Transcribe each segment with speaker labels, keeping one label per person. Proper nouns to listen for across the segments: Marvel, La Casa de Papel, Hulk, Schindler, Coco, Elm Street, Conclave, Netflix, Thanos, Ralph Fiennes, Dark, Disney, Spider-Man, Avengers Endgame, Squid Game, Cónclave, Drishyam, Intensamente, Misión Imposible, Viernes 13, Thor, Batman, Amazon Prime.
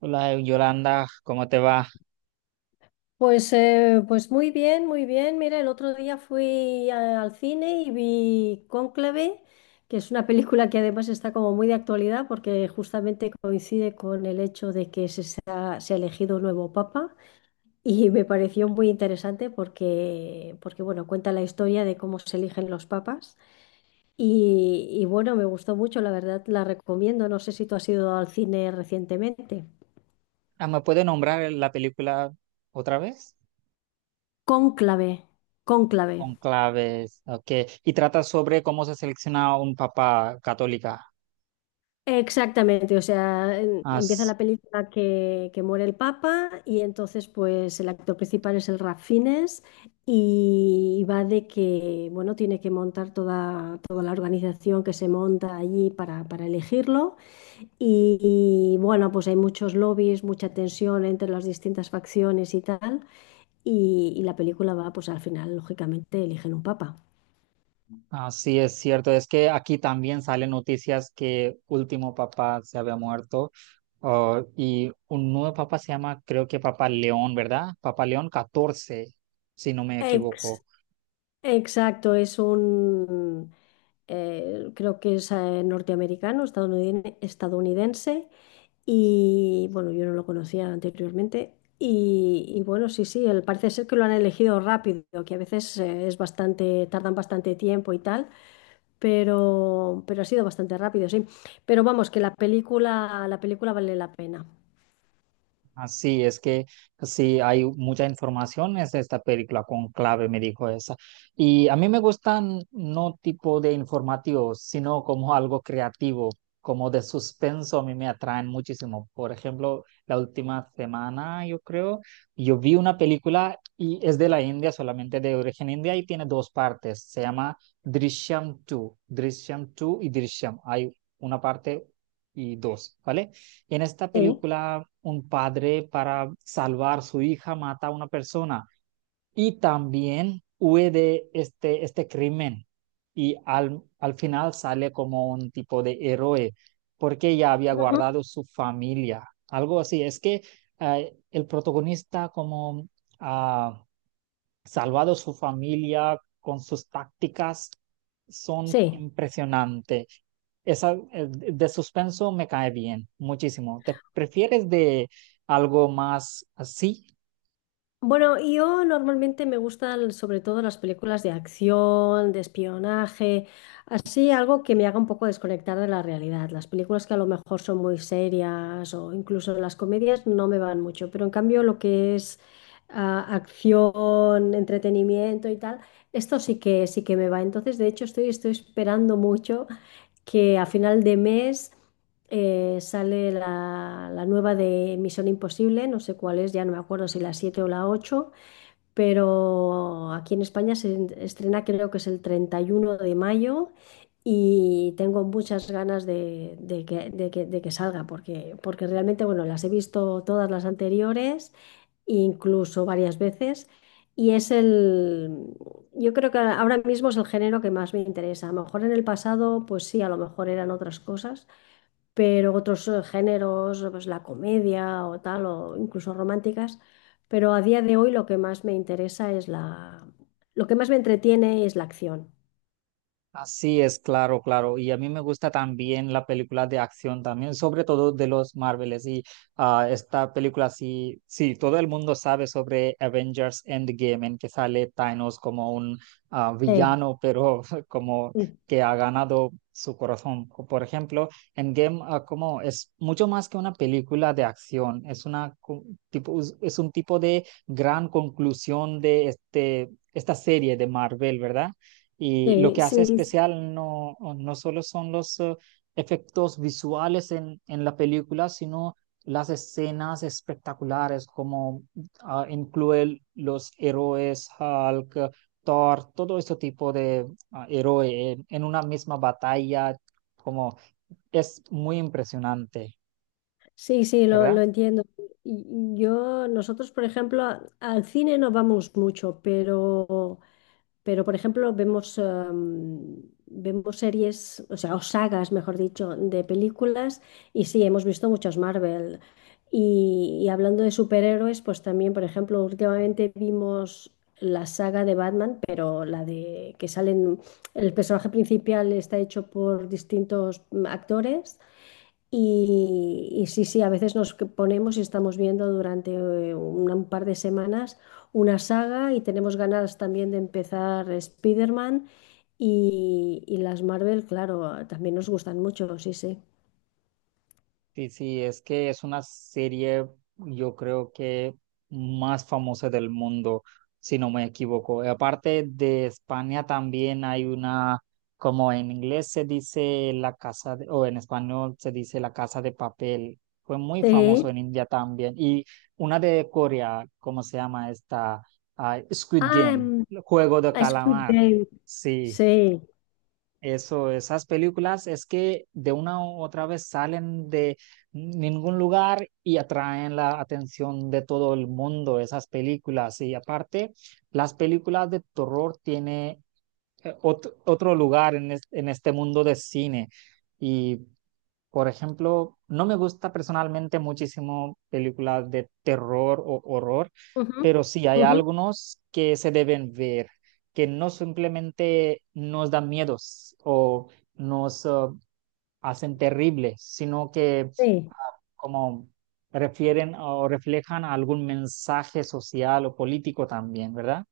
Speaker 1: Hola Yolanda, ¿cómo te va?
Speaker 2: Pues muy bien, muy bien. Mira, el otro día al cine y vi Cónclave, que es una película que además está como muy de actualidad porque justamente coincide con el hecho de que se ha elegido un nuevo papa y me pareció muy interesante porque bueno, cuenta la historia de cómo se eligen los papas y bueno, me gustó mucho, la verdad la recomiendo. No sé si tú has ido al cine recientemente.
Speaker 1: Ah, ¿me puede nombrar la película otra vez?
Speaker 2: Cónclave, Cónclave.
Speaker 1: Conclaves, ok. Y trata sobre cómo se selecciona un papa católica.
Speaker 2: Exactamente, o sea, empieza
Speaker 1: As-
Speaker 2: la película que muere el Papa y entonces pues el actor principal es el Ralph Fiennes y va de que, bueno, tiene que montar toda la organización que se monta allí para elegirlo y, bueno, pues hay muchos lobbies, mucha tensión entre las distintas facciones y tal y la película va pues al final, lógicamente, eligen un Papa.
Speaker 1: Así es cierto, es que aquí también salen noticias que último papa se había muerto, y un nuevo papa se llama, creo que Papa León, ¿verdad? Papa León 14, si no me equivoco.
Speaker 2: Exacto, creo que es norteamericano, estadounidense, y bueno, yo no lo conocía anteriormente. Bueno, sí, sí, él parece ser que lo han elegido rápido, que a veces es bastante, tardan bastante tiempo y tal, pero ha sido bastante rápido, sí. Pero vamos, que la película vale la pena.
Speaker 1: Así es que pues sí, hay mucha información en esta película, Conclave me dijo esa. Y a mí me gustan no tipo de informativos, sino como algo creativo, como de suspenso, a mí me atraen muchísimo. Por ejemplo, la última semana, yo creo, yo vi una película y es de la India, solamente de origen india y tiene dos partes. Se llama Drishyam 2, Drishyam 2 y Drishyam. Hay una parte y dos, ¿vale? En esta
Speaker 2: Sí.
Speaker 1: película, un padre para salvar a su hija mata a una persona y también huye de este crimen y al final sale como un tipo de héroe porque ya había
Speaker 2: Ujú.
Speaker 1: guardado su familia, algo así. Es que el protagonista como ah, salvado su familia con sus tácticas son
Speaker 2: Sí.
Speaker 1: impresionantes. Esa de suspenso me cae bien, muchísimo. ¿Te prefieres de algo más así?
Speaker 2: Bueno, yo normalmente me gustan sobre todo las películas de acción, de espionaje, así algo que me haga un poco desconectar de la realidad. Las películas que a lo mejor son muy serias o incluso las comedias no me van mucho, pero en cambio lo que es acción, entretenimiento y tal, esto sí que me va. Entonces, de hecho, estoy esperando mucho que a final de mes sale la nueva de Misión Imposible, no sé cuál es, ya no me acuerdo si la 7 o la 8, pero aquí en España estrena creo que es el 31 de mayo y tengo muchas ganas de que salga, porque realmente, bueno, las he visto todas las anteriores, incluso varias veces. Y es el, yo creo que ahora mismo es el género que más me interesa. A lo mejor en el pasado, pues sí, a lo mejor eran otras cosas, pero otros géneros, pues la comedia o tal, o incluso románticas, pero a día de hoy lo que más me entretiene es la acción.
Speaker 1: Así es, claro, claro. Y a mí me gusta también la película de acción también, sobre todo de los Marvels. Y esta película sí, sí, todo el mundo sabe sobre Avengers Endgame, en que sale Thanos como un
Speaker 2: Sí,
Speaker 1: villano, pero como
Speaker 2: sí,
Speaker 1: que ha ganado su corazón. O, por ejemplo, Endgame, como es mucho más que una película de acción, es una tipo, es un tipo de gran conclusión de este, esta serie de Marvel, ¿verdad? Y lo
Speaker 2: sí,
Speaker 1: que hace
Speaker 2: sí,
Speaker 1: especial no, no solo son los efectos visuales en la película, sino las escenas espectaculares, como incluye los héroes: Hulk, Thor, todo este tipo de héroe en una misma batalla, como es muy impresionante,
Speaker 2: sí, sí, lo
Speaker 1: ¿verdad?
Speaker 2: entiendo. Yo, nosotros, por ejemplo, al cine no vamos mucho, pero, por ejemplo, vemos, vemos series, o sea, o sagas, mejor dicho, de películas, y sí, hemos visto muchas Marvel. Y hablando de superhéroes, pues también, por ejemplo, últimamente vimos la saga de Batman, pero la de que salen, el personaje principal está hecho por distintos actores y sí, sí, a veces ponemos y estamos viendo durante un par de semanas una saga y tenemos ganas también de empezar Spider-Man y las Marvel, claro, también nos gustan mucho, sí, sí.
Speaker 1: Sí, sí, es que es una serie, yo creo que más famosa del mundo, si no me equivoco. Y aparte de España también hay una, como en inglés se dice la casa, o en español se dice la casa de papel. Fue muy famoso
Speaker 2: Sí.
Speaker 1: en India también. Y una de Corea, ¿cómo se llama esta? Ah, Squid
Speaker 2: Ah,
Speaker 1: Game, el juego de
Speaker 2: a Squid
Speaker 1: calamar.
Speaker 2: Game. Sí.
Speaker 1: Sí. Eso, esas películas es que de una u otra vez salen de ningún lugar y atraen la atención de todo el mundo, esas películas. Y aparte, las películas de terror tienen otro lugar en este mundo de cine. Y por ejemplo, no me gusta personalmente muchísimo películas de terror o horror,
Speaker 2: Ujú,
Speaker 1: pero sí hay
Speaker 2: ujú,
Speaker 1: algunos que se deben ver, que no simplemente nos dan miedos o nos hacen terribles, sino que
Speaker 2: sí.
Speaker 1: como refieren o reflejan algún mensaje social o político también, ¿verdad?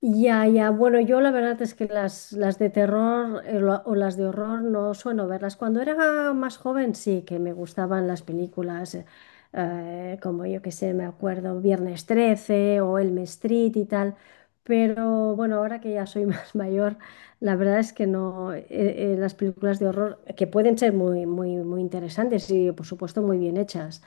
Speaker 2: Ya, ya. Bueno, yo la verdad es que las de terror o las de horror no suelo verlas. Cuando era más joven sí que me gustaban las películas, como yo que sé, me acuerdo, Viernes 13 o Elm Street y tal. Pero bueno, ahora que ya soy más mayor, la verdad es que no, las películas de horror, que pueden ser muy, muy, muy interesantes y por supuesto muy bien hechas,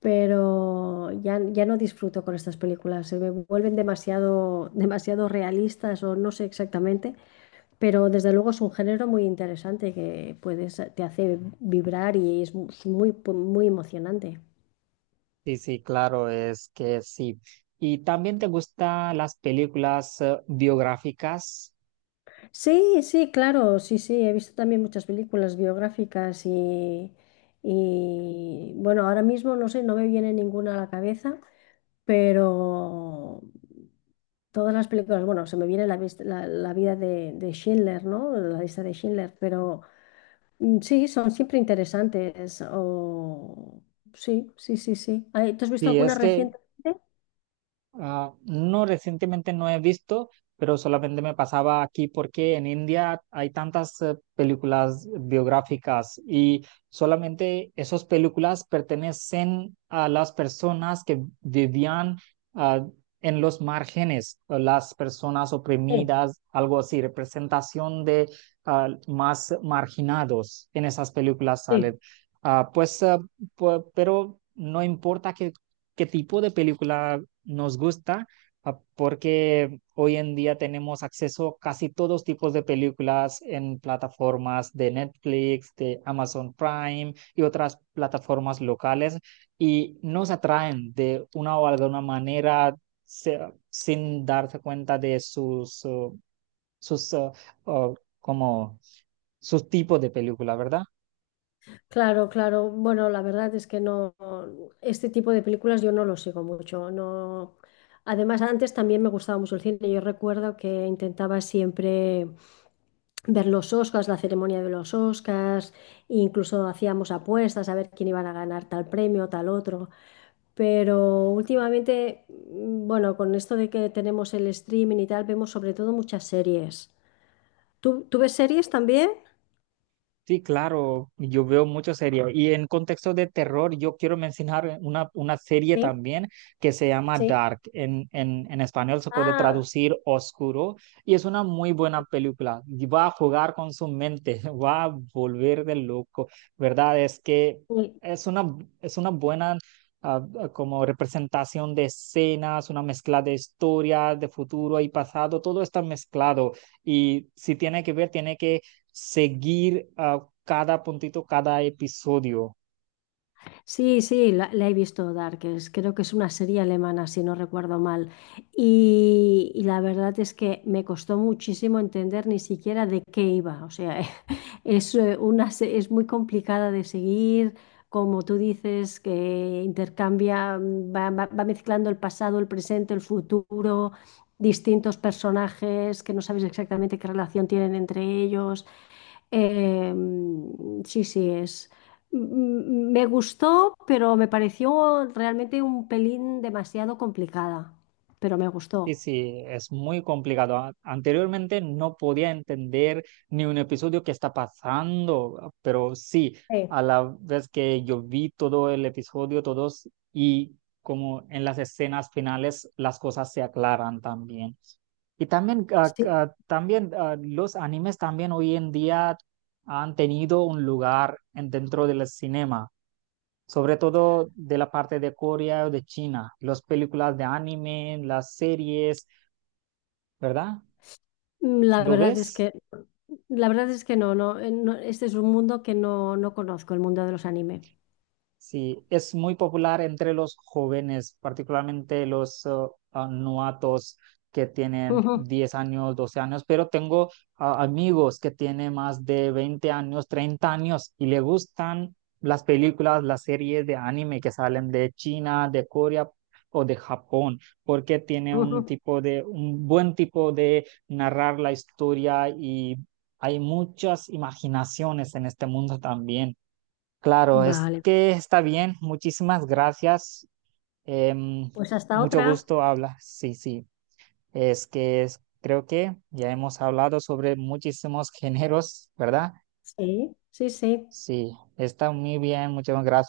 Speaker 2: pero ya no disfruto con estas películas, se me vuelven demasiado, demasiado realistas o no sé exactamente, pero desde luego es un género muy interesante que puedes, te hace vibrar y es es muy, muy emocionante.
Speaker 1: Sí, sí, claro, es que sí. ¿Y también te gustan las películas biográficas?
Speaker 2: Sí, sí, claro, sí, sí, he visto también muchas películas biográficas y bueno, ahora mismo no sé, no me viene ninguna a la cabeza, pero todas las películas, bueno, se me viene la vida de Schindler, ¿no? La lista de Schindler, pero sí, son siempre interesantes. O... Sí, sí, sí, sí. Ay, ¿tú has visto
Speaker 1: Sí,
Speaker 2: alguna
Speaker 1: es que
Speaker 2: reciente?
Speaker 1: ah, no, recientemente no he visto, pero solamente me pasaba aquí porque en India hay tantas películas biográficas y solamente esas películas pertenecen a las personas que vivían, ah, en los márgenes, o las personas
Speaker 2: Sí,
Speaker 1: oprimidas, algo así, representación de más marginados en esas películas
Speaker 2: sí.
Speaker 1: salen. Ah, pues, pero no importa qué tipo de película nos gusta, porque hoy en día tenemos acceso a casi todos tipos de películas en plataformas de Netflix, de Amazon Prime y otras plataformas locales y nos atraen de una o alguna manera se- sin darse cuenta de sus, sus uh, como sus tipos de película, ¿verdad?
Speaker 2: Claro, claro. Bueno, la verdad es que no, este tipo de películas yo no lo sigo mucho. No. Además, antes también me gustaba mucho el cine. Yo recuerdo que intentaba siempre ver los Oscars, la ceremonia de los Oscars, e incluso hacíamos apuestas a ver quién iban a ganar tal premio, tal otro. Pero últimamente, bueno, con esto de que tenemos el streaming y tal, vemos sobre todo muchas series. Tú ves series también?
Speaker 1: Sí, claro, yo veo muchas series. Y en contexto de terror, yo quiero mencionar una serie
Speaker 2: Sí,
Speaker 1: también que se llama
Speaker 2: sí.
Speaker 1: Dark. En español se puede
Speaker 2: Ah,
Speaker 1: traducir oscuro y es una muy buena película. Y va a jugar con su mente, va a volver de loco, ¿verdad? Es que
Speaker 2: sí.
Speaker 1: es una, es una buena, como representación de escenas, una mezcla de historias, de futuro y pasado, todo está mezclado. Y si tiene que ver, tiene que seguir, cada puntito, cada episodio.
Speaker 2: Sí, sí, la he visto Dark, es creo que es una serie alemana, si no recuerdo mal. Y la verdad es que me costó muchísimo entender ni siquiera de qué iba. O sea, es, es muy complicada de seguir. Como tú dices, que intercambia, va mezclando el pasado, el presente, el futuro, distintos personajes que no sabes exactamente qué relación tienen entre ellos. Sí, sí, es. Me gustó, pero me pareció realmente un pelín demasiado complicada, pero me
Speaker 1: Sí,
Speaker 2: gustó.
Speaker 1: sí, es muy complicado. Anteriormente no podía entender ni un episodio que está pasando, pero sí,
Speaker 2: Sí.
Speaker 1: a la vez que yo vi todo el episodio, todos, y como en las escenas finales, las cosas se aclaran también. Y también,
Speaker 2: Sí,
Speaker 1: también los animes también hoy en día han tenido un lugar dentro del cinema, sobre todo de la parte de Corea o de China, las películas de anime, las series, ¿verdad?
Speaker 2: mm, la
Speaker 1: ¿Lo
Speaker 2: verdad es
Speaker 1: ves?
Speaker 2: que, la verdad es que no, no, no, este es un mundo que no, no conozco, el mundo de los anime.
Speaker 1: Sí, es muy popular entre los jóvenes, particularmente los novatos que tienen
Speaker 2: Ujú,
Speaker 1: 10 años, 12 años, pero tengo amigos que tienen más de 20 años, 30 años y le gustan las películas, las series de anime que salen de China, de Corea o de Japón, porque tiene un
Speaker 2: ujú.
Speaker 1: tipo de, un buen tipo de narrar la historia y hay muchas imaginaciones en este mundo también. Claro, es
Speaker 2: Vale,
Speaker 1: que está bien. Muchísimas gracias. Em,
Speaker 2: pues hasta
Speaker 1: mucho
Speaker 2: otra.
Speaker 1: gusto hablar. Sí, sí. Es que creo que ya hemos hablado sobre muchísimos géneros, ¿verdad?
Speaker 2: Sí, sí, sí.
Speaker 1: Sí, está muy bien. Muchas gracias.